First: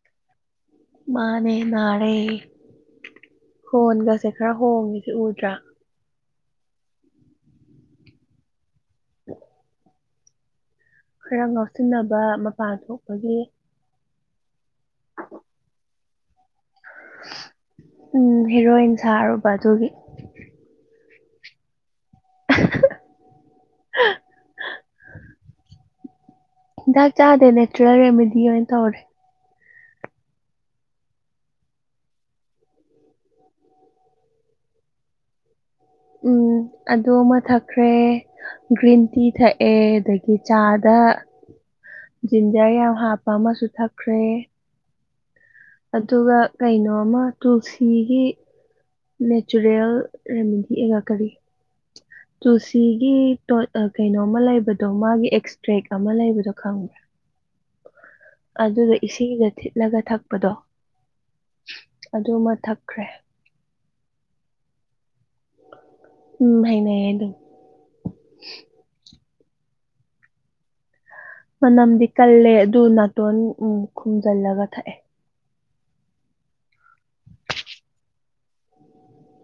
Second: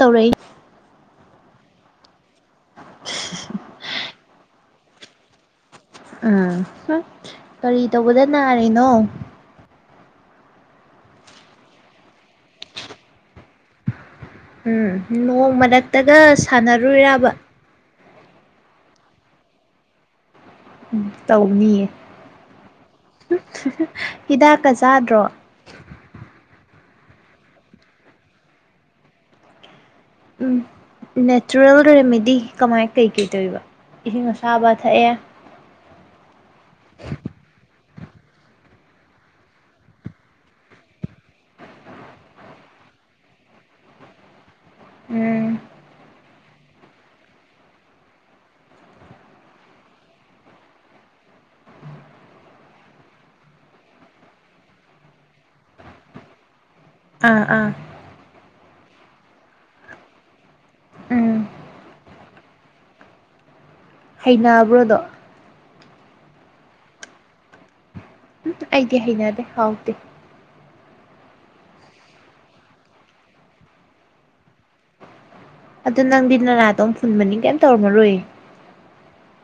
ꯇꯧꯔꯛꯏ ꯃꯥꯅꯦ ꯅꯥꯔꯦ ꯈꯣꯟꯒꯁꯦ ꯈꯔ ꯍꯣꯡꯏꯁꯦ ꯎꯗ꯭ꯔꯥ꯫ ꯎꯝ ꯀꯔꯤ ꯇꯧꯕꯗ ꯅꯥꯔꯤꯅꯣ꯫ [inaudible] ꯈꯔ ꯉꯥꯎꯁꯤꯟꯅꯕ ꯃꯄꯥꯟ ꯊꯣꯛꯄꯒꯤ꯫ ꯎꯝ ꯅꯣꯡ ꯃꯔꯛꯇꯒ ꯁꯥꯟꯅꯔꯨꯏꯔꯥꯕ꯫ ꯎ ꯍꯦꯔꯣꯏꯟ ꯁꯥꯔꯨꯕ ꯑꯗꯨꯒꯤ꯫ ꯎ ꯇꯧꯅꯤꯌꯦ ꯍꯤꯗꯥꯛꯀ ꯆꯥꯗ꯭ꯔꯣ꯫ ꯍꯤꯟꯗꯥꯛ ꯆꯥꯗꯦ ꯅꯦꯆ꯭ꯔꯦꯜ ꯔꯦꯃꯤꯗꯤ ꯑꯣꯏꯅ ꯇꯧꯔꯦ꯫ ꯎ ꯅꯦꯆ꯭ꯔꯦꯜ ꯔꯦꯃꯤꯗꯤ ꯀꯃꯥꯏ ꯀꯩꯀꯩ ꯇꯧꯏꯕ ꯏꯁꯤꯡ ꯑꯁꯥꯕ ꯊꯛꯑꯦ꯫ ꯎꯝ ꯑꯗꯨ ꯃꯊꯛ ꯈ꯭ꯔꯦ ꯒ꯭ꯔꯤꯟ ꯇꯤ ꯊꯛꯑꯦ ꯗꯒꯤ ꯆꯥꯗ ꯖꯤꯟꯖꯔ ꯌꯥꯝ ꯍꯥꯞꯄ ꯑꯃꯁꯨ ꯊꯛꯈ꯭ꯔꯦ꯫ ꯎꯝ꯫ ꯑꯗꯨꯒ ꯀꯩꯅꯣꯃ ꯇꯨꯜꯁꯤꯒꯤ ꯅꯦꯆꯨꯔꯦꯜ ꯔꯦꯃꯤꯗꯤ ꯑꯦꯒ ꯀꯔꯤ [inaudible] ꯇꯨꯜꯁꯤꯒꯤ ꯇꫭꯠ ꯑ ꯀꯩꯅꯣ ꯑꯃ ꯂꯩꯕꯗꯣ ꯃꯥꯒꯤ ꯑꯦꯛꯁꯇ꯭ꯔꯦꯛ ꯑꯃ ꯂꯩꯕꯗꯣ ꯈꯪꯕ꯭ꯔꯥ꯫ ꯑꯥ ꯑꯥ꯫ ꯑꯗꯨꯒ ꯏꯁꯤꯡꯗ ꯊꯤꯠꯂꯒ ꯊꯛꯄꯗꯣ꯫ ꯎꯝ ꯑꯗꯨꯃ ꯊꯛꯈ꯭ꯔꯦ꯫ ꯥꯅꯥꯕ꯭ꯔꫭꯗꯣ꯫ ꯎꯝ ꯍꯥꯏꯅꯩꯌꯦ ꯑꯗꯨꯝ꯫ ꯑꯩꯗꯤ ꯍꯩꯅꯗꯦ ꯍꯥꯎꯇꯦ꯫ ꯃꯅꯝꯗꯤ ꯀꯜꯂꯦ ꯑꯗꯨ ꯅꯥꯇꯣꯟ ꯎ ꯈꯨꯝꯖꯤꯜꯂꯒ ꯊꯛꯑꯦ ꯑꯗꯨꯗ ꯅꯪꯗꯤ ꯅꯅꯥꯥꯗꯣꯛ ꯐꯨꯟ ꯃꯅꯤꯡ ꯀꯩꯝ ꯇꯧꯔꯝꯃꯔꯣꯏ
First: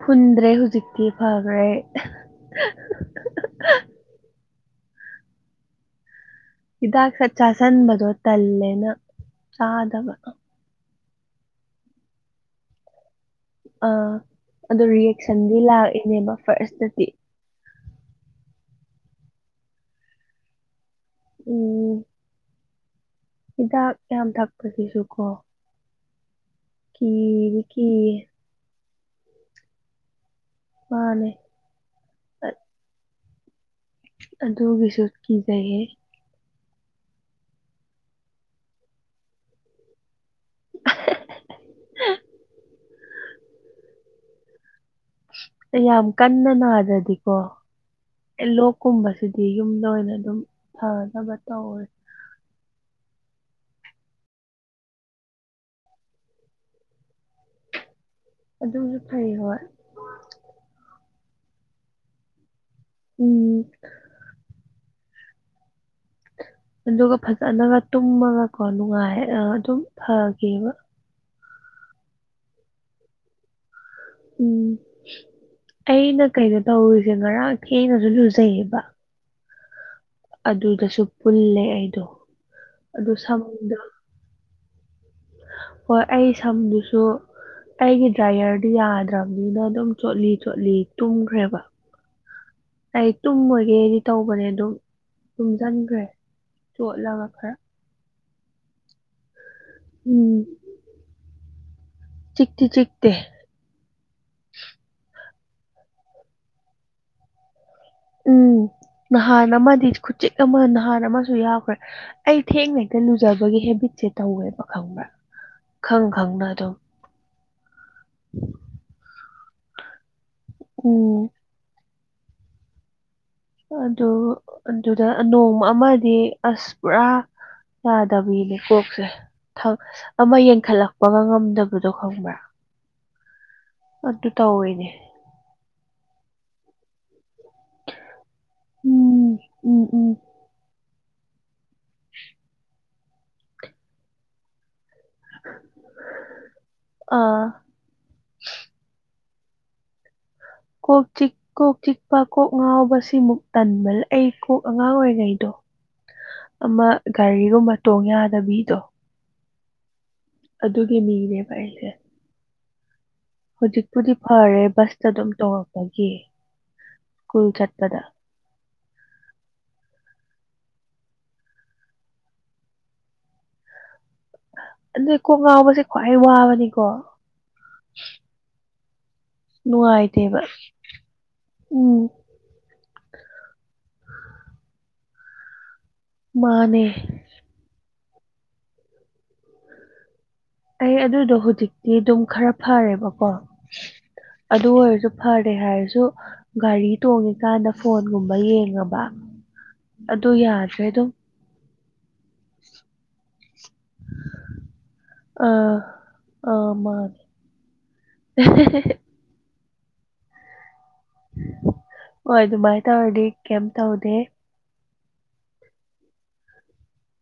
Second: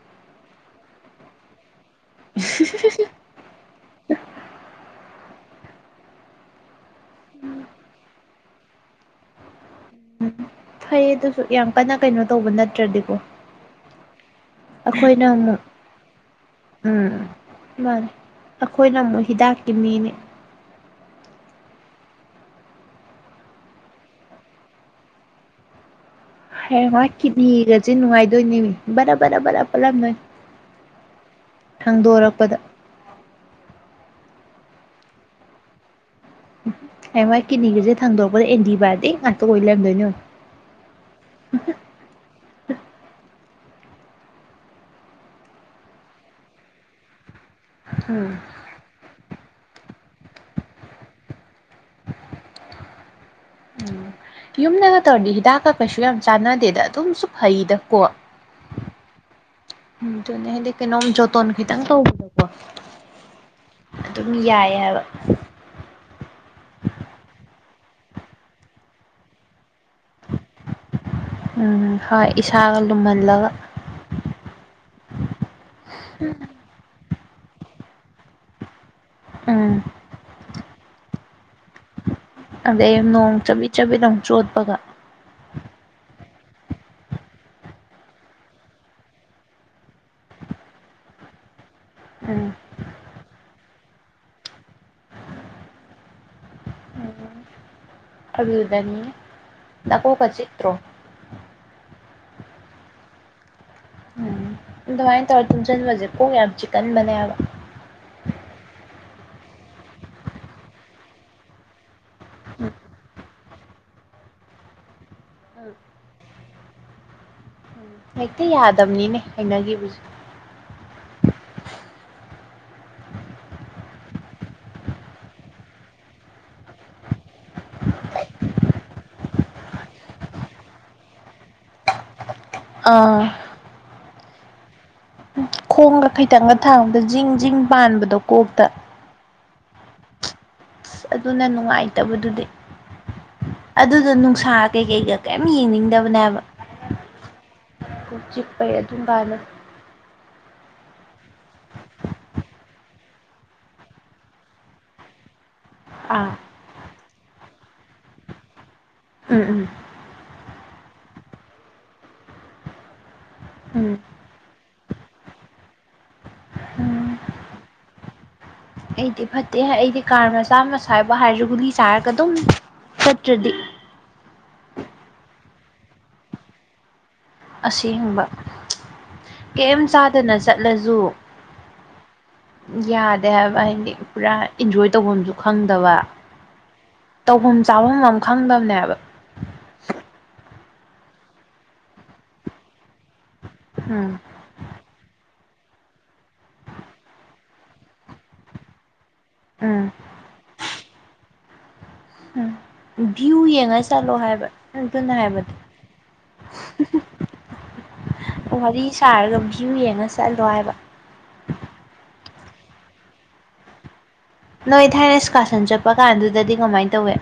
ꯐꯨꯟꯗ꯭ꯔꯦ ꯍꯧꯖꯤꯛꯇꯤ ꯐꯈ꯭ꯔꯦ ꯍꯤꯗꯥꯛꯁꯠ ꯆꯥꯥꯁꯟꯕꯗꯣ ꯇꯜꯂꯦꯅ ꯆꯥꯗꯕ ꯐꯩꯌꯦ ꯑꯗꯨꯁꯨ ꯌꯥꯝ ꯀꯟꯅ ꯀꯩꯅꯣ ꯇꯧꯕ ꯅꯠꯇ꯭ꯔꯗꯤꯀꯣ ꯑ ꯑꯗꯨ ꯑꯩꯈꯣꯏꯅ ꯔꯤꯌꯦꯛꯁꯟꯗꯤ ꯑꯃꯨꯛ ꯂꯥꯛꯏꯅꯦꯕ ꯐꯥꯔꯁꯇꯗꯤ ꯃꯥꯅꯤꯦ ꯑꯩꯈꯣꯏꯅ ꯑꯃꯨꯛ ꯍꯤꯗꯥꯛꯀꯤ ꯃꯤꯅꯤ ꯎꯝ ꯍꯤꯗꯥꯛ ꯌꯥꯝ ꯊꯛꯄꯁꯤꯁꯨ ꯀꯣ ꯍ ꯃꯥ ꯀꯤꯗꯤ ꯀꯤꯠꯅꯤꯒꯁꯦ ꯀꯤꯌꯦ ꯅꯨꯡꯉꯥꯏꯗꯣꯏꯅꯦꯃꯤ ꯕꯔꯥ ꯕꯔ ꯕꯂꯞ ꯄꯂꯞ ꯅꯣꯏ ꯃꯥꯅꯦ ꯁꯥꯡꯗꯣꯔꯛꯄꯗ ꯑꯗꯨ ꯄꯁꯠ ꯀ ꯆꯥꯏꯒꯦ ꯑꯦ ꯃꯥꯏ ꯀꯤꯅꯤꯒꯤꯁꯦ ꯊꯥꯡꯗꯣꯔꯛꯄꯗ ꯑꯦꯟꯗꯤ ꯕꯥꯗꯤ ꯉꯥꯛꯇ ꯑꯣꯏ ꯂꯩꯔꯗꯣꯏꯅꯦ [inaudible] ꯌꯥꯝ ꯀꯟꯅ ꯅꯥꯗꯗꯤꯀꯣ ꯎꯝ ꯂꯣꯛꯀꯨꯝꯕꯁꯤꯗꯤ ꯌꯨꯝꯗ ꯑꯣꯏꯅ ꯑꯗꯨꯝ ꯐꯅꯕ ꯇꯧꯋꯦ ꯎꯝ ꯌꯨꯝꯗꯒ ꯇꯧꯔꯗꯤ ꯍꯤꯗꯥꯛꯀ ꯀꯩꯁꯨ ꯌꯥꯝ ꯆꯥꯟꯅꯗꯦꯗ ꯑꯗꯨꯝꯁꯨ ꯐꯩꯗꯀꯣ ꯑꯗꯨꯝꯁꯨ ꯐꯩ ꯍꯣꯢ ꯎꯅꯗꯀ ꯅꯣꯡꯝ ꯌꯣꯟꯈꯤꯇꯪ ꯇꯥꯎꯕ ꯎꯝ ꯑꯗꯨꯝ ꯌꯥꯏ ꯍꯥꯏꯕ ꯑꯗꯨꯒ ꯐꯖꯅꯒ ꯇꯨꯝꯃꯒꯀꯣ ꯅꯨꯡꯉꯥꯏ ꯑꯗꯨꯝ ꯐꯒꯤꯕ ꯎꯝ ꯍꯣꯏ ꯏꯁꯥꯒ ꯂꯨꯝꯍꯜꯂꯒ ꯎꯝ ꯑꯩꯅ ꯀꯩꯩꯅꯣ ꯇꯧꯔꯤꯁꯦ ꯉꯔꯥꯡ ꯊꯦꯡꯅꯁꯨ ꯂꯨꯖꯩꯌꯦꯕ ꯎꯝ ꯑꯗꯨꯗꯁꯨ ꯄꯨꯜꯂꯦ ꯑꯩꯗꯣ ꯑꯗꯩ ꯑꯗꯨ ꯅꯣꯡ ꯆꯕꯤꯠ ꯁꯝꯗꯣ ꯆꯕꯤꯠꯗ ꯑꯃꯨꯛ ꯆꯣꯠꯄꯒ ꯍꯣꯏ ꯑꯩ ꯁꯝꯗꯨꯁꯨ ꯑꯩꯒꯤ ꯗ꯭ꯔꯥꯏꯌꯔꯗꯤ ꯌꯥꯗ꯭ꯔꯕꯅꯤꯅ ꯑꯗꯨꯝ ꯆꯣꯠꯂꯤ ꯆꯣꯠꯂꯤ ꯇꯨꯝꯈ꯭ꯔꯦꯕ ꯎꯝ ꯂ ꯇꯨꯝꯃꯣꯏꯒꯦꯗꯤ ꯇꯧꯕꯅꯦ ꯑꯗꯨꯝ ꯇꯨꯝꯁꯤꯟꯈ꯭ꯔꯦ ꯆꯣꯠꯂꯒ ꯈꯔ ꯑꯗꯨꯗꯅꯤꯅꯦ ꯎꯝ ꯆꯤꯇꯤ ꯆꯤꯠꯇꯦ ꯎꯝ ꯑꯗꯨꯃꯥꯏꯅ ꯇꯧꯔ ꯇꯨꯝꯁꯤꯟꯕꯁꯦ ꯀꯣꯛ ꯌꯥꯝ ꯆꯤꯛꯀꯟꯕꯅꯦꯕ ꯎꯝ ꯅꯍꯥꯟ ꯑꯃꯗꯤ ꯈꯨ ꯎꯆꯦꯛ ꯑꯃ ꯅꯍꯥꯟ ꯑꯃꯁꯨ ꯌꯥꯎꯈ꯭ꯔꯦ ꯑꯩ ꯊꯦꯡꯅ ꯍꯦꯛꯇ ꯂꯨꯖꯕꯒꯤ ꯍꯦꯕꯤꯠꯁꯦ ꯇꯧꯋꯦꯕ ꯈꯪꯕ꯭ꯔꯥ ꯈꯪ ꯈꯪꯅ ꯑꯗꯨꯝ ꯍꯦꯛꯇ ꯌꯥꯗꯕꯅꯤꯅꯦ ꯍꯥꯏꯅꯈꯤꯕꯁꯦ ꯎꯝ ꯑꯗꯨ ꯑꯗꯨꯗ ꯅꯣꯡ ꯑꯃꯗꯤ ꯑꯁ ꯄꯨꯔꯥ ꯌꯥꯗꯕꯤꯅꯦ ꯀꯣꯛꯁꯦ ꯑꯃ ꯌꯦꯟꯈꯠꯂꯛꯄꯒ ꯉꯝꯗꯕꯗꯣ ꯈꯪꯕ꯭ꯔꯥ ꯑꯥ ꯑꯗꯨ ꯇꯧꯋꯦꯅꯦ ꯈꯣꯡꯒ ꯈꯤꯇꯪꯒ ꯊꯥꯡꯕꯗ ꯖꯤꯡ ꯖꯤꯡ ꯄꯥꯟꯕꯗꯣ ꯀꯣꯛꯇ ꯎꯝ ꯎꯝ ꯎꯝ ꯑꯁ ꯑꯗꯨꯅ ꯅꯨꯡꯉꯥꯏꯇꯕꯗꯨꯗꯤ ꯑꯗꯨꯗ ꯅꯨꯡꯁꯥ ꯀꯩꯀꯩꯒ ꯀꯩꯝ ꯌꯦꯡꯅꯤꯡꯗꯕꯅꯦꯕ ꯑꯥ ꯆꯤꯛꯄꯩ ꯑꯗꯨ ꯀꯥꯏꯅ ꯀꯣ ꯆꯤꯛ ꯀꯣꯛ ꯆꯤꯛꯄ ꯀꯣꯛ ꯉꯥꯎꯕꯁꯤꯃꯨꯛ ꯇꯟꯕ ꯂꯏ ꯀꯣꯛ ꯑꯉꯥꯡ ꯑꯣꯏꯔꯤꯉꯩꯗꯣ ꯑꯥ ꯑꯃ ꯒꯥꯔꯤꯒꯨꯝꯕ ꯇꯣꯡ ꯌꯥꯗꯕꯤꯗꯣ ꯎꯝ ꯎꯝ ꯑꯗꯨꯒꯤ ꯃꯤꯅꯦꯕ ꯑꯩꯁꯦ ꯎꯝ ꯍꯧꯖꯤꯛꯄꯨꯗꯤ ꯐꯔꯦ ꯕꯁꯇ ꯑꯗꯨꯝ ꯇꯣꯡꯔꯛꯄꯒꯤ ꯎꯝ ꯁ꯭ꯀꯨꯜ ꯆꯠꯄꯗ ꯑꯩꯗꯤ ꯐꯠꯇꯦ ꯑꯩꯗꯤ ꯀꯥꯔ ꯃꯆꯥ ꯃꯆꯥ ꯍꯥꯏꯕ ꯍꯥꯏꯔꯁꯨ ꯒꯨꯂꯤ ꯆꯥꯔꯒ ꯑꯗꯨꯝ ꯐꯠꯇ꯭ꯔꯗꯤ ꯑꯗꯨꯩ ꯀꯣꯡꯒꯥꯎꯕꯁꯦ ꯈ꯭ꯋꯥꯏ ꯋꯥꯕꯅꯤꯀꯣ ꯑꯁꯦꯡꯕ ꯀꯔꯤ ꯆꯥꯗꯅ ꯅꯨꯡꯉꯥꯏꯇꯦꯕ ꯆꯠꯂꯁꯨꯨ ꯎꯝ ꯌꯥꯗꯦ ꯍꯥꯏꯕ ꯍꯥꯏꯗꯤ ꯄꯨꯔꯥ ꯏꯟꯖꯣꯏ ꯇꯧꯐꯝꯁꯨ ꯈꯪꯗꯕ ꯃꯥꯅꯦ ꯇꯧꯐꯝ ꯆꯥꯐꯝ ꯑꯃ ꯈꯪꯗꯕꯅꯦꯕ ꯑꯩ ꯑꯗꯨꯗꯣ ꯍꯧꯖꯤꯛꯇꯤ ꯑꯗꯨꯝ ꯈꯔ ꯐꯔꯦꯕꯀꯣ ꯎꯝ ꯑꯗꯨ ꯑꯣꯏꯔꯁꯨ ꯐꯔꯦ ꯍꯥꯏꯔꯁꯨ ꯒꯥꯔꯤ ꯇꯣꯡꯉꯤꯀꯥꯟꯗ ꯐꯣꯟꯒꯨꯝꯕ ꯌꯦꯡꯉꯕ ꯎꯝ ꯑꯗꯨ ꯌꯥꯗ꯭ꯔꯦ ꯑꯗꯨꯝ ꯎꯝ ꯚ꯭ꯌꯨ ꯌꯦꯡꯉꯒ ꯆꯠꯂꯣ ꯍꯥꯏꯕ ꯑꯗꯨꯅ ꯍꯥꯏꯕꯗ ꯑ ꯃꯥ ꯋꯥꯔꯤ ꯁꯥꯔꯒ ꯚ꯭ꯌꯨ ꯌꯦꯡꯉ ꯆꯠꯂꯣ ꯍꯥꯏꯕ ꯍꯣꯏ ꯗꯨꯃꯥꯏ ꯇꯧꯔꯗꯤ ꯀꯦꯝ ꯇꯧꯗꯦ ꯅꯣꯏ ꯊꯥꯏꯅ ꯁ꯭ꯀꯥꯁꯟ ꯆꯠꯄ ꯀꯥꯟꯗꯨꯗꯗꯤ ꯀꯃꯥꯏꯅ ꯇꯧꯏ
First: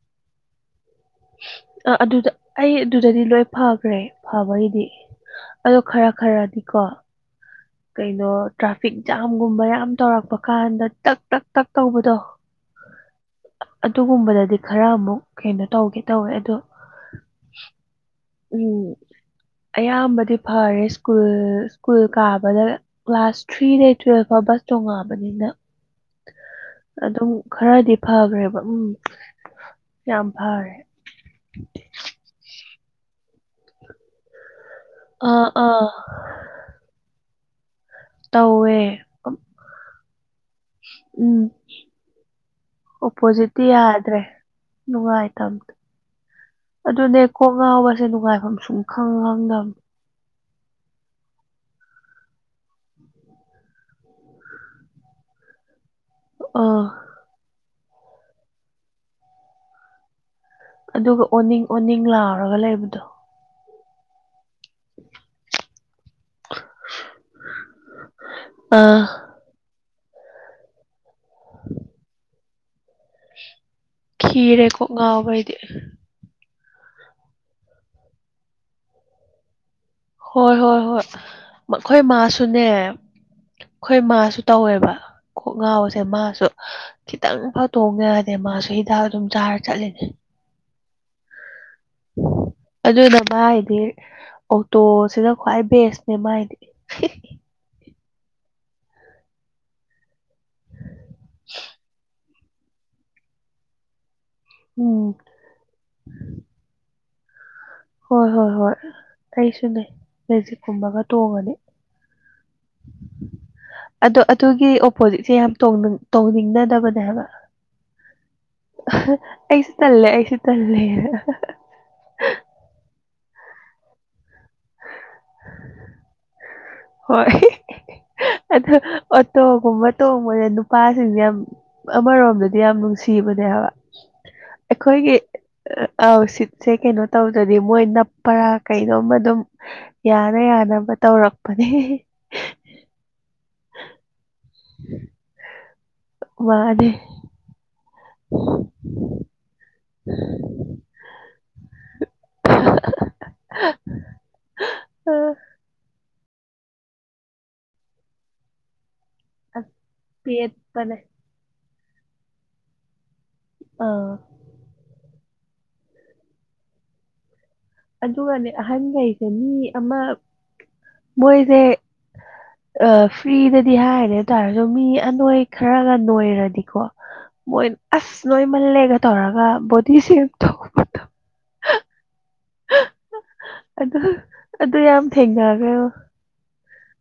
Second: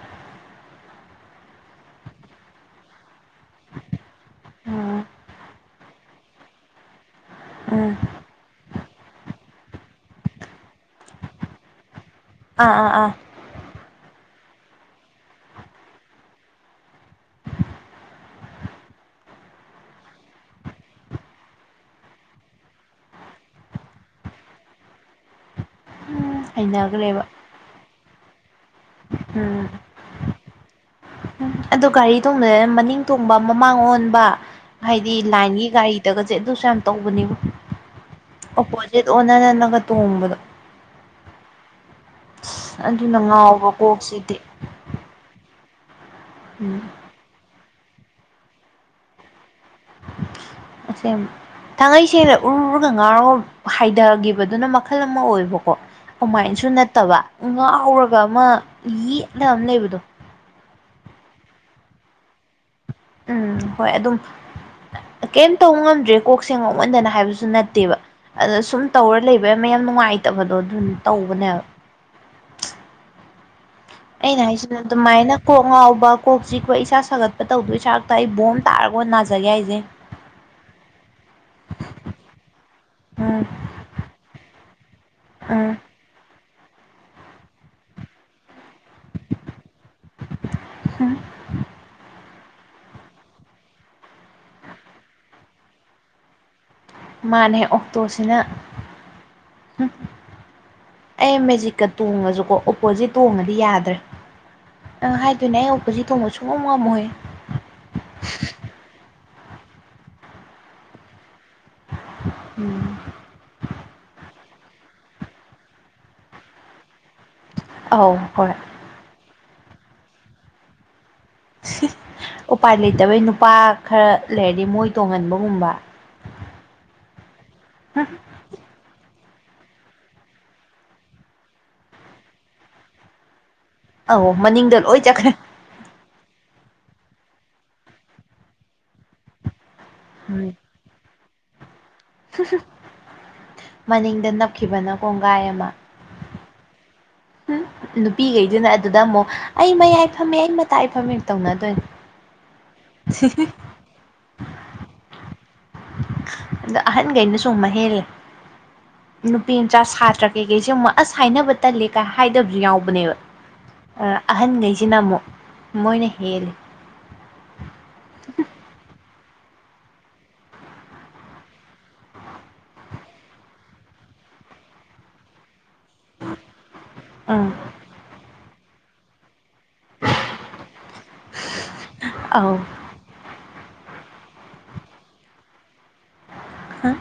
ꯑ ꯑꯗꯨꯗ ꯑꯩ ꯑꯗꯨꯗꯗꯤ ꯂꯣꯏ ꯐꯈ꯭ꯔꯦ ꯐꯕꯒꯤꯗꯤ ꯎꯝ ꯑꯗꯣ ꯈꯔ ꯈꯔꯗꯤꯀꯣ ꯎꯝ ꯀꯩꯅꯣ ꯇ꯭ꯔꯥꯐꯤꯛ ꯖꯥꯝꯒꯨꯝꯕ ꯌꯥꯝ ꯇꯧꯔꯛꯄ ꯀꯥꯟꯗ ꯇꯛ ꯇꯛ ꯇꯛ ꯇꯧꯕꯗꯣ ꯑꯥ ꯑꯥ ꯑꯥ ꯑꯗꯨꯒꯨꯝꯕꯗꯗꯤ ꯈꯔ ꯑꯃꯨꯛ ꯀꯩꯅꯣ ꯇꯧꯒꯦ ꯇꯧꯋꯦ ꯑꯗꯣ ꯎꯝ ꯑꯌꯥꯝꯕꯗꯤ ꯐꯔꯦ ꯁ꯭ꯀꯨꯜ ꯁ꯭ꯀꯨꯜ ꯀꯥꯕꯗ ꯀ꯭ꯂꯥꯁ ꯊ꯭ꯔꯤꯗꯩ ꯇꯨꯋꯦꯜꯐ ꯐꯥꯎ ꯕꯁ ꯇꯣꯡꯉꯛꯑꯕꯅꯤꯅ ꯎꯝ ꯍꯩꯅꯈ꯭ꯔꯦꯕ ꯑꯗꯨꯝ ꯈꯔꯗꯤ ꯐꯈ꯭ꯔꯦꯕ ꯎꯝ ꯎꯝ ꯌꯥꯝ ꯐꯔꯦ ꯎꯝ ꯑ ꯒꯥꯔꯤ ꯊꯣꯡꯕꯗ ꯃꯅꯤꯡ ꯊꯣꯡꯕ ꯃꯃꯥꯡ ꯑꯣꯟꯕ ꯍꯥꯏꯗꯤ ꯑꯥ ꯂꯥꯏꯟꯒꯤ ꯑꯥ ꯒꯥꯔꯤꯗꯒꯁꯦ ꯑꯗꯨꯁꯨ ꯌꯥꯝ ꯇꯧꯕꯅꯦꯕ ꯇꯧꯋꯦ ꯑꯣꯄꯣꯖꯤꯠ ꯑꯣꯅꯅꯒ ꯇꯣꯡꯕꯗꯣ ꯎꯝ ꯑꯁ ꯑꯗꯨꯅ ꯑꯣꯄꯣꯖꯤꯠꯇꯤ ꯉꯥꯎꯕ ꯌꯥꯗ꯭ꯔꯦ ꯀꯣꯛꯁꯤꯗꯤ ꯅꯨꯡꯉꯥꯏ ꯇꯝ ꯎꯝ ꯑꯗꯨꯅꯦ ꯀꯣꯛ ꯉꯥꯎꯕꯁꯦ ꯅꯨꯡꯉꯥꯏꯐꯝ ꯁꯨꯡ ꯈꯪ ꯈꯪꯗꯕ ꯑꯁꯦꯡꯕ ꯊꯥꯡꯉꯩ ꯁꯦꯡꯅ ꯎꯔꯨꯔꯒ ꯉꯥꯎꯔꯒ ꯍꯥꯏꯊꯈꯤꯕꯗꯨꯅ ꯃꯈꯜ ꯑꯃ ꯑꯣꯏꯕꯀꯣ ꯑꯗꯨꯃꯥꯏꯅꯁꯨ ꯑꯥ ꯅꯠꯇꯕ ꯉꯥꯎꯔꯒ ꯑꯃ ꯌꯦꯠꯅ ꯑꯃ ꯂꯩꯕꯗꯣ ꯑꯗꯨꯒ ꯑꯣꯅꯤꯡ ꯑꯣꯅꯤꯡ ꯂꯥꯎꯔꯒ ꯂꯩꯕꯗꯣ ꯎꯝ ꯍꯣꯏ ꯑꯗꯨꯝ ꯀꯩꯝ ꯇꯧꯕ ꯉꯝꯗ꯭ꯔꯦ ꯀꯣꯛꯁꯦꯡ ꯉꯧꯃꯟꯗꯅ ꯍꯥꯏꯕꯁꯨ ꯅꯠꯇꯦꯕ ꯑꯗ ꯁꯨꯝ ꯑꯥ ꯇꯧꯔ ꯂꯩꯕ ꯃꯌꯥꯝ ꯅꯨꯡꯉꯥꯏꯇꯕꯗꯣ ꯑꯗꯨꯝ ꯇꯧꯕꯅꯦꯕ ꯑꯩꯅ ꯈꯤꯔꯦ ꯍꯥꯏꯁꯤꯅ ꯀꯣꯛ ꯉꯥꯎꯕ ꯑꯗꯨꯃꯥꯏꯅ ꯑꯩꯗꯤ ꯀꯣꯛ ꯉꯥꯎꯕ ꯀꯣꯛꯁꯤ ꯑꯩꯈꯣꯏ ꯏꯁꯥ ꯁꯥꯒꯠꯄ ꯇꯧꯗꯣꯏ ꯏꯁꯥꯔꯛꯇ ꯑꯩ ꯕꯣꯝ ꯇꯥꯔꯒ ꯅꯥꯖꯒꯦ ꯍꯥꯏꯁꯦ ꯍꯣꯏ ꯍꯣꯏ ꯍꯣꯏ ꯑꯩꯈꯣꯏ ꯃꯥꯁꯨꯅꯦ ꯎꯝ ꯑꯩꯈꯣꯏ ꯃꯥꯁꯨ ꯇꯧꯋꯦꯕ ꯀꯣꯛ ꯎꯝ ꯉꯥꯎꯁꯦ ꯃꯥꯁꯨ ꯈꯤꯇꯪ ꯐꯥꯎꯇꯣꯡꯅꯔꯗꯤ ꯃꯥꯁꯨ ꯍꯤꯗꯥꯛ ꯑꯗꯨꯝ ꯆꯥꯔ ꯆꯠꯂꯤꯅꯦ ꯍꯨꯝ ꯑꯗꯨ ꯅꯃꯥ ꯍꯥꯏꯗꯤ ꯑꯣꯛꯇꯣꯁꯤꯅ ꯈ꯭ꯋꯥꯏ ꯕꯦꯁꯅꯦ ꯃꯥꯏꯗꯤ ꯃꯥꯅꯦ ꯑꯣꯛꯇꯣꯁꯤꯅ ꯑꯩ ꯃꯦꯖꯤꯛꯀꯥ ꯇꯣꯡꯉꯁꯨꯀꯣ ꯑꯣꯄꯣꯖꯤꯠ ꯇꯣꯡꯉꯗꯤ ꯌꯥꯗ꯭ꯔꯦ ꯎꯝ ꯑꯪ ꯍꯥꯏ ꯑꯗꯨꯅꯦ ꯑꯩ ꯑꯣꯄꯣꯖꯤꯠ ꯇꯣꯡꯕ ꯁꯨꯝꯉꯝ ꯉꯃꯣꯏ ꯍꯣꯏ ꯍꯣꯏ ꯍꯣꯏ ꯑꯩꯁꯨꯅꯦ ꯃꯦꯖꯤꯛꯀꯨꯝꯕꯒ ꯇꯣꯡꯉꯗꯤ ꯎꯝ ꯑꯗꯣ ꯑꯥ ꯑꯗꯨꯒꯤ ꯑꯣꯄꯣꯖꯤꯠꯁꯦ ꯌꯥꯝ ꯇꯣꯡꯅꯤꯡ ꯇꯣꯡꯅꯤꯡꯅꯗꯕꯅꯦꯕ ꯑꯥꯎ ꯍꯣꯏ ꯑꯩꯁꯨ ꯇꯂꯦ ꯑꯩꯁꯨ ꯇꯂꯦꯅ ꯎꯄꯥꯏ ꯂꯩꯇꯕꯩ ꯅꯨꯄꯥ ꯈꯔ ꯂꯩꯔꯗꯤ ꯃꯣꯏ ꯇꯣꯡꯍꯟꯕꯒꯨꯝꯕ ꯍꯣꯏ ꯎꯝ ꯑ ꯑꯣꯇꯣꯒꯨꯝꯕ ꯇꯣꯡꯕꯗ ꯅꯨꯄꯥꯁꯤꯡꯁꯦ ꯌꯥꯝ ꯑꯃꯔꯣꯝꯗꯗꯤ ꯌꯥꯝ ꯅꯨꯡꯁꯤꯕꯅꯦ ꯍꯥꯏꯕ ꯑ ꯃꯅꯤꯡꯗ ꯂꯣꯏ ꯑꯩꯈꯣꯏꯒꯤ ꯆꯠꯈ꯭ꯔꯦ ꯑꯥꯎ ꯁꯤꯠꯁꯦ ꯀꯩꯅꯣ ꯇꯧꯗ꯭ꯔꯗꯤ ꯃꯣꯏ ꯅꯞꯄꯔꯥ ꯀꯩꯅꯣꯝ ꯑꯗꯨꯝ ꯌꯥꯅ ꯎꯝ ꯌꯥꯅꯕ ꯇꯧꯔꯛꯄꯅꯦ ꯃꯅꯤꯡꯗ ꯅꯞꯈꯤꯕꯅ ꯀꯣꯡꯒꯥꯏ ꯑꯃ ꯋꯥꯗꯦ ꯎ ꯅꯨꯄꯤꯈꯩꯗꯨꯅꯦ ꯑꯗꯨꯗ ꯑꯃꯨꯛ ꯑꯩ ꯃꯌꯥꯏ ꯐꯝꯃꯦ ꯑꯩ ꯃꯇꯥꯏ ꯏ ꯐꯝꯃꯦ ꯇꯧꯅꯗꯣꯏꯅꯦ ꯁꯤꯕꯤ [unintelligible] ꯑꯣ [unintelligible] ꯑꯗ ꯑꯍꯟꯈꯩꯅꯁꯨ ꯑꯃꯨꯛ ꯍꯦꯜꯂꯤ ꯅꯨꯄꯤ ꯃꯆꯥ ꯁꯥꯇ꯭ꯔ ꯀꯩꯀꯩꯁꯦ ꯑꯃꯨꯛ ꯄꯦꯠꯄꯅꯦ ꯑꯁ ꯍꯥꯏꯅꯕ ꯇꯜꯂꯦ ꯀꯥꯏ ꯍꯥꯏꯗꯕꯁꯨ ꯌꯥꯎꯕꯅꯦꯕ ꯑꯥ ꯑꯍꯟꯈꯩꯁꯤꯅ ꯑꯃꯨꯛ ꯃꯣꯏꯅ ꯍꯦꯜꯂꯤ ꯑꯗꯨꯒꯅꯦ ꯑꯍꯟꯈꯩꯁꯦ ꯃꯤ ꯑꯃ ꯃꯣꯏꯁꯦ ꯑ ꯐ꯭ꯔꯤꯗꯗꯤ ꯍꯥꯏꯔꯦꯇꯥꯔꯁꯨ ꯃꯤ ꯑꯅꯣꯏ ꯈꯔꯒ ꯅꯣꯏꯔꯗꯤꯀꯣ ꯎꯝ ꯃꯣꯏ ꯑꯁ ꯅꯣꯏꯃꯜꯂꯦꯒ ꯇꯧꯔꯒ ꯕꯣꯗꯤꯁꯦ ꯑꯥꯎ ꯑꯗꯨ ꯑꯗꯨ ꯌꯥꯝ ꯊꯦꯡꯅꯈꯣ ꯍꯥ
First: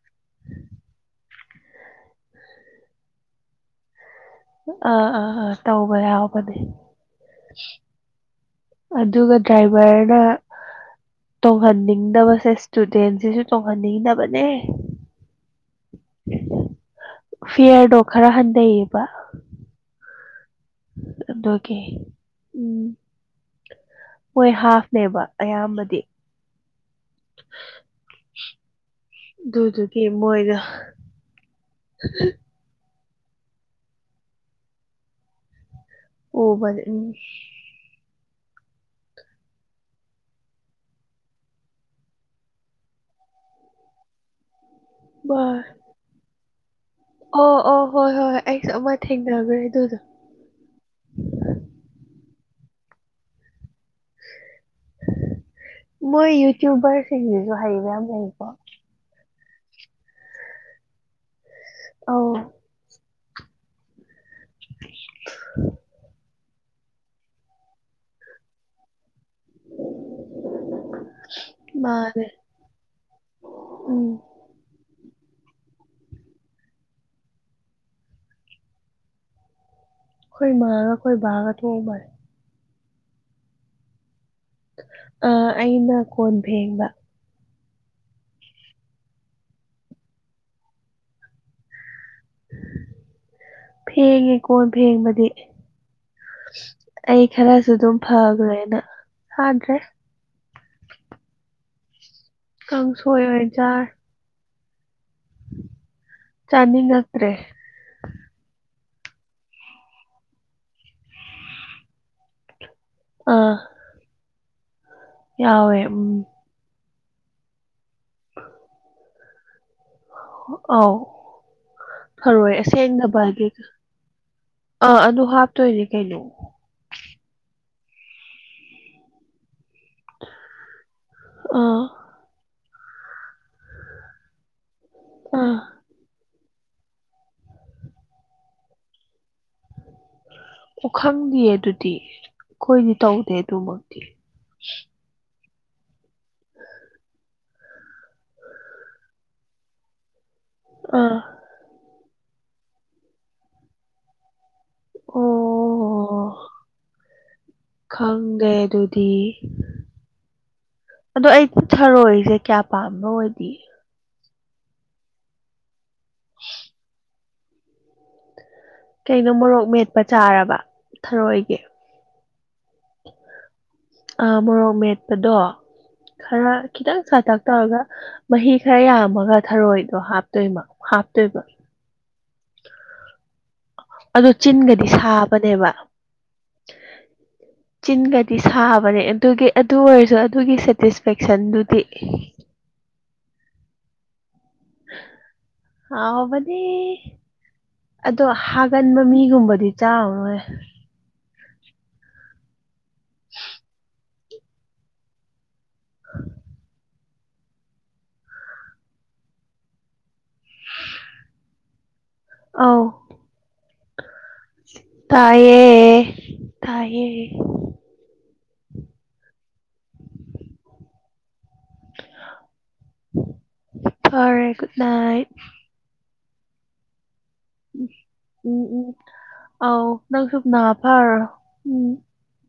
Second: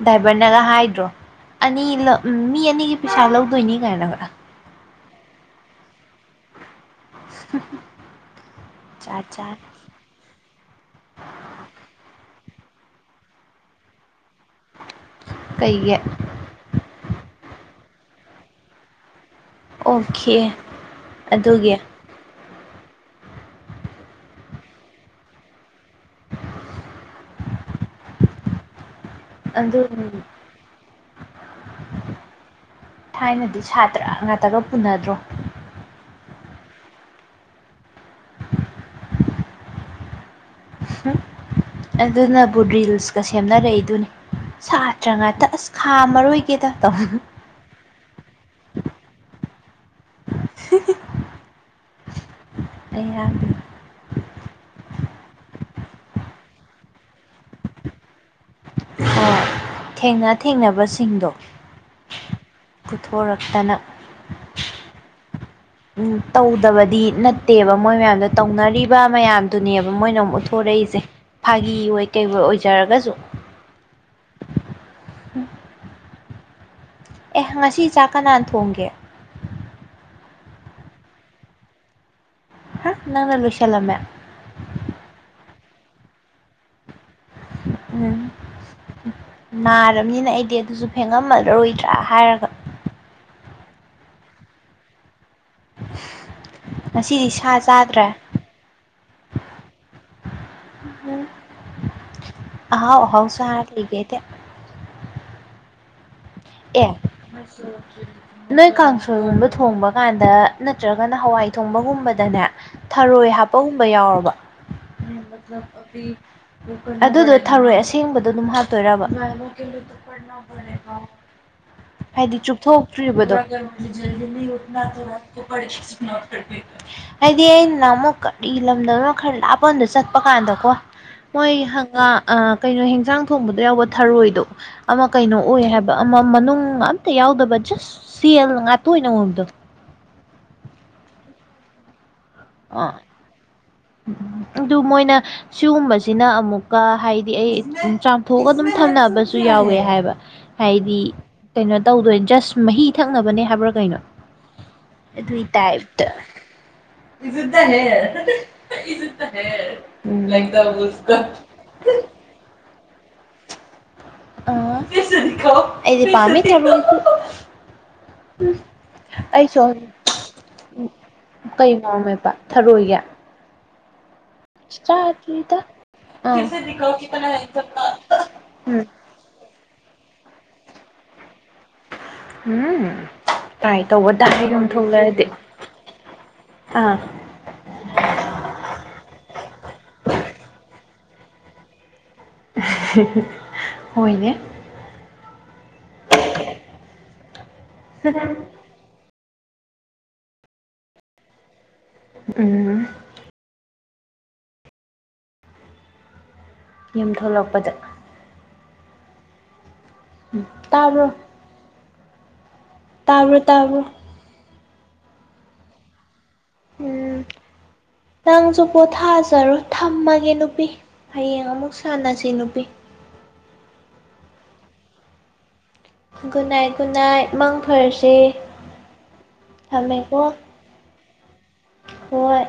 ꯗ꯭ꯔꯥꯏꯚꯔꯅꯒ ꯍꯥꯏꯗ꯭ꯔꯣ ꯑꯅꯤ ꯃꯤ ꯑꯅꯤꯒꯤ ꯄꯩꯁꯥ ꯂꯧꯗꯣꯏꯅꯤ ꯀꯥꯏꯅ ꯈ ꯑꯥ ꯑꯥ ꯑꯥ ꯇꯧꯕ ꯌꯥꯎꯕꯅꯦ [unintelligible] ꯆꯥꯠ ꯑꯗꯨꯒ ꯆꯥꯠ ꯗ꯭ꯔꯥꯏꯚꯔꯅ ꯇꯣꯡꯍꯟꯅꯤꯡꯗꯕꯁꯦ ꯏꯁꯇꯨꯗꯦꯟꯁꯤꯁꯨ ꯇꯣꯡꯍꯟꯅꯤꯡꯗꯕꯅꯦ ꯀꯩꯦ ꯐꯤꯌꯔꯗꯣ ꯈꯔ ꯍꯟꯊꯩꯌꯦꯕ ꯑꯣꯀꯦ ꯑꯗꯨꯒꯤ ꯑꯗꯣꯀꯦ ꯍꯣꯏ ꯍꯥꯐꯅꯦꯕ ꯑꯌꯥꯝꯕꯗꯤ ꯑꯗꯨ ꯑꯗꯨꯗꯨꯗꯤ ꯃꯣꯏꯗ ꯎ ꯊꯥꯏꯅꯗꯤ ꯁꯥꯇ꯭ꯔ ꯉꯥꯛꯇꯒ ꯄꯨꯅꯗ꯭ꯔꯣ ꯑꯣꯕ ꯎꯝ ꯑꯗꯨꯅꯕꯨ ꯔꯤꯜꯁꯀ ꯁꯦꯝꯅꯔꯛꯏꯗꯨꯅꯤ ꯁꯥꯠ ꯅꯠꯇ꯭ꯔ ꯉꯇ ꯍꯣꯏ ꯑꯁ ꯈꯥ ꯃꯔꯣꯏꯒꯦꯗ ꯇꯧ ꯑꯣ ꯑꯣ ꯍꯣꯏ ꯍꯣꯏ ꯍꯣꯏ ꯑꯩꯁꯨ ꯑꯃ ꯊꯦꯡꯅꯈ꯭ꯔꯦ ꯑꯗꯨꯗꯣ ꯑꯩ ꯌꯥ ꯃꯣꯏ ꯌꯨꯇꯨꯕꯔꯁꯤꯡꯁꯤꯁꯨ ꯍꯩꯕꯌꯥꯝ ꯂꯩꯀꯣ ꯑꯣ ꯊꯦꯡꯅ ꯊꯦꯡꯅꯕꯁꯤꯡꯗꯣ ꯑꯣ ꯄꯨꯊꯣꯔꯛꯇꯅ [unintelligible] ꯇꯧꯗꯕꯗꯤ ꯅꯠꯇꯦꯕ ꯃꯣꯏ ꯃꯌꯥꯝꯗꯣ ꯇꯧꯅꯔꯤꯕ ꯃꯌꯥꯝꯗꯨꯅꯦꯕ ꯃꯣꯏꯅ ꯑꯃꯨꯛ ꯎꯠꯊꯣꯔꯛꯏꯁꯦ ꯁꯦ ꯐꯥꯒꯤ ꯍ ꯀꯩ ꯃꯥꯅꯦ ꯑꯣꯏꯖꯔꯒꯁꯨ ꯎꯝ ꯑꯦ ꯉꯁꯤ ꯆꯥꯛ ꯀꯅꯥ ꯊꯣꯡꯒꯦ ꯑꯩꯈꯣꯏ ꯃꯥꯥꯡꯉꯒ ꯑꯩꯈꯣꯏ ꯕꯥꯔꯒ ꯊꯣꯛꯣꯡꯑ ꯃꯥꯜꯂꯦ ꯍꯥ ꯅꯪꯅ ꯂꯣꯏꯁꯤꯂꯝꯃꯦ ꯑ ꯑꯩꯅ ꯀꯣꯟ ꯐꯦꯡꯕ ꯎꯝ ꯎ ꯅꯥꯔꯕꯅꯤꯅ ꯑꯩꯗꯤ ꯑꯗꯨꯁꯨ ꯐꯦꯡꯉꯝꯃꯂꯔꯣꯏꯗ꯭ꯔꯥ ꯍꯥꯏꯔꯒ ꯐꯦꯡꯉꯦ ꯀꯣꯟ ꯐꯦꯡꯕꯗꯤ ꯑꯩ ꯉꯁꯤꯗꯤ ꯁꯥ ꯈꯔꯁꯨ ꯑꯗꯨꯝ ꯆꯥꯗ꯭ꯔꯦ ꯐꯈ꯭ꯔꯦꯅ ꯍꯗ꯭ꯔꯦ ꯑꯥꯎ ꯀꯥꯡꯁꯣꯏ ꯎꯍꯥꯎ ꯑꯣꯏꯅ ꯆꯔ ꯆꯥꯔꯦ ꯂꯤꯒꯦ ꯆꯥꯅꯤꯡꯉꯛꯇ꯭ꯔꯦ ꯑꯣꯦ [inaudible] ꯅꯣꯏ ꯀꯥꯡꯁꯣꯏꯒꯨꯝꯕ ꯊꯣꯡꯕ ꯀꯥꯟꯗ ꯅꯠꯇ꯭ꯔꯒꯅ ꯍꯋꯥꯏ ꯊꯣꯡꯕꯒꯨꯝꯕꯗꯅꯦ ꯊꯔꯣꯏ ꯑꯥ ꯍꯥꯞꯄꯒꯨꯝꯕ ꯌꯥꯎꯔꯕ ꯌꯥꯎꯋꯦ ꯎꯝ ꯑꯗꯨꯗꯣ ꯊꯔꯣꯏ ꯑꯁꯦꯡꯕꯗꯣ ꯑꯗꯨꯝ ꯍꯥꯞꯇꯣꯏꯔꯕ ꯑꯥꯎ ꯍꯥꯏꯗꯤ ꯆꯨꯞꯊꯣꯛꯇ꯭ꯔꯤꯕꯗꯣ ꯑꯥ ꯑꯗꯨ ꯍꯥꯞꯇꯣꯏꯅꯦ ꯀꯩꯅꯣ ꯍꯥꯏꯗꯤ ꯑꯩ ꯅꯍꯥꯜꯃꯨꯛ ꯂꯝꯗꯣ ꯈꯔ ꯂꯥꯛꯅ ꯐꯀꯣꯟꯗ ꯆꯠꯄ ꯀꯥꯟꯗꯀꯣ ꯃꯣꯏ ꯑꯥ ꯍꯪꯒꯥ ꯀꯩꯅꯣ ꯍꯦꯟꯖꯥꯡ ꯊꯣꯡꯕꯗ ꯌꯥꯎꯕ ꯊꯔꯣꯏꯗꯣ ꯑꯃ ꯀꯩꯅꯣ ꯑꯥ ꯑꯣꯏ ꯍꯥꯏꯕ ꯑꯃ ꯃꯅꯨꯡ ꯑꯝꯇ ꯌꯥꯎꯗꯕ ꯖꯁ ꯁꯦꯜ ꯉꯥꯇꯣꯏ ꯑꯣꯏꯅꯉꯕꯗꯣ ꯈꯪꯗꯦꯌꯦ ꯑꯗꯨꯗꯤ ꯑ ꯑꯩꯈꯣꯏꯗꯤ ꯇꯧꯗꯦ ꯑꯗꯨꯃꯛꯇꯤ ꯑꯗꯨ ꯃꯣꯏꯅ ꯁꯤꯒꯨꯝꯕꯁꯤꯅ ꯑꯃꯨꯛꯀ ꯍꯥꯏꯗꯤ ꯑꯩ ꯊꯣꯛꯣꯛꯑꯒ ꯑꯗꯨꯝ ꯊꯝꯅꯕꯁꯨ ꯌꯥꯎꯋꯦ ꯍꯥꯏꯕ ꯍꯥꯏꯗꯤ ꯑꯥ ꯀꯩꯅꯣ ꯇꯧꯗꯣꯏ ꯖꯁ ꯃꯍꯤ ꯊꯛꯅꯕꯅꯦ ꯍꯥꯏꯕ꯭ꯔꯥ ꯀꯩꯅꯣ ꯑꯗꯨꯏ ꯇꯥꯏꯞꯇ ꯑꯣ ꯈꯪꯗꯦ ꯑꯗꯨꯗꯤ ꯑ ꯑꯩ ꯊꯔꯣꯏꯁꯦ ꯀꯌꯥ ꯄꯥꯝꯕ ꯑꯣꯏꯗꯦ ꯑꯩꯗꯤ ꯄꯥꯝꯃꯤ ꯊꯥꯔꯣꯢꯗꯤ ꯀꯩꯅꯣ ꯃꯣꯔꯣꯛ ꯃꯦꯠꯄ ꯆꯥꯔꯕ ꯊꯔꯣꯏꯒꯤ ꯄꯥꯝꯃꯦꯕ ꯊꯔꯣꯏ ꯁꯦ ꯑꯥ ꯃꯣꯔꯣꯛ ꯃꯦꯠꯄꯗꯣ ꯆꯥꯗ꯭ꯔꯤꯗ ꯑꯥ ꯈꯔ ꯈꯤꯇꯪ ꯁꯥꯥꯇꯛ ꯇꯧꯔꯒ ꯃꯍꯤ ꯎꯝ ꯈꯔ ꯌꯥꯝꯃꯒ ꯊꯔꯣꯏꯗꯣ ꯍꯥꯞꯇꯣꯏꯃ ꯍꯥꯞꯇꯣꯏꯕ ꯎꯝ ꯇꯥꯏ ꯇꯧꯕ ꯑꯗꯣ ꯗꯥꯏꯒꯨꯝ ꯆꯤꯟꯒꯗꯤ ꯊꯣꯛꯂꯛꯑꯗꯤ ꯁꯥꯕꯅꯦꯕ ꯑꯥ ꯆꯤꯟꯒꯗꯤ ꯁꯥꯕꯅꯦ ꯑꯗꯨꯒꯤ ꯑꯗꯨ ꯑꯣꯏꯔꯁꯨ ꯑꯗꯨꯒꯤ ꯁꯦꯇꯤꯁꯐꯦꯛꯁꯟꯗꯨꯗꯤ ꯍꯣꯏꯅꯦ ꯅꯦ ꯑꯗꯣ ꯍꯥꯏ ꯀꯟꯕ ꯃꯤꯒꯨꯝꯕꯗꯤ ꯆꯥꯔꯔꯣꯏ ꯎꯝ ꯈ [unintelligible] ꯌꯨꯝ ꯊꯣꯛꯂꯛꯄꯗ ꯇꯥꯕ꯭ꯔꯣ ꯑꯥꯎ ꯇꯥꯕ꯭ꯔꯣ ꯇꯥꯕ꯭ꯔꯣ꯫ ꯇꯥꯌꯦ꯫ ꯎꯝ ꯅꯪꯁꯨ ꯄꯣꯊꯥꯖꯔꯣ ꯊꯝꯃꯒꯦ ꯅꯨꯄꯤ ꯍꯌꯦꯡ ꯑꯃꯨꯛ ꯁꯥꯟꯅꯁꯤ ꯅꯨꯄꯤ꯫ ꯐꯔꯦ ꯒꯨꯗ ꯅꯥꯏꯠ꯫ ꯒꯨꯅꯥꯏ ꯒꯨꯅꯥꯏ ꯃꯪ ꯐꯔꯁ ꯎꯝ ꯊꯝꯃꯦꯀꯣ꯫ ꯐꯔ ꯎꯝ ꯍꯣꯏ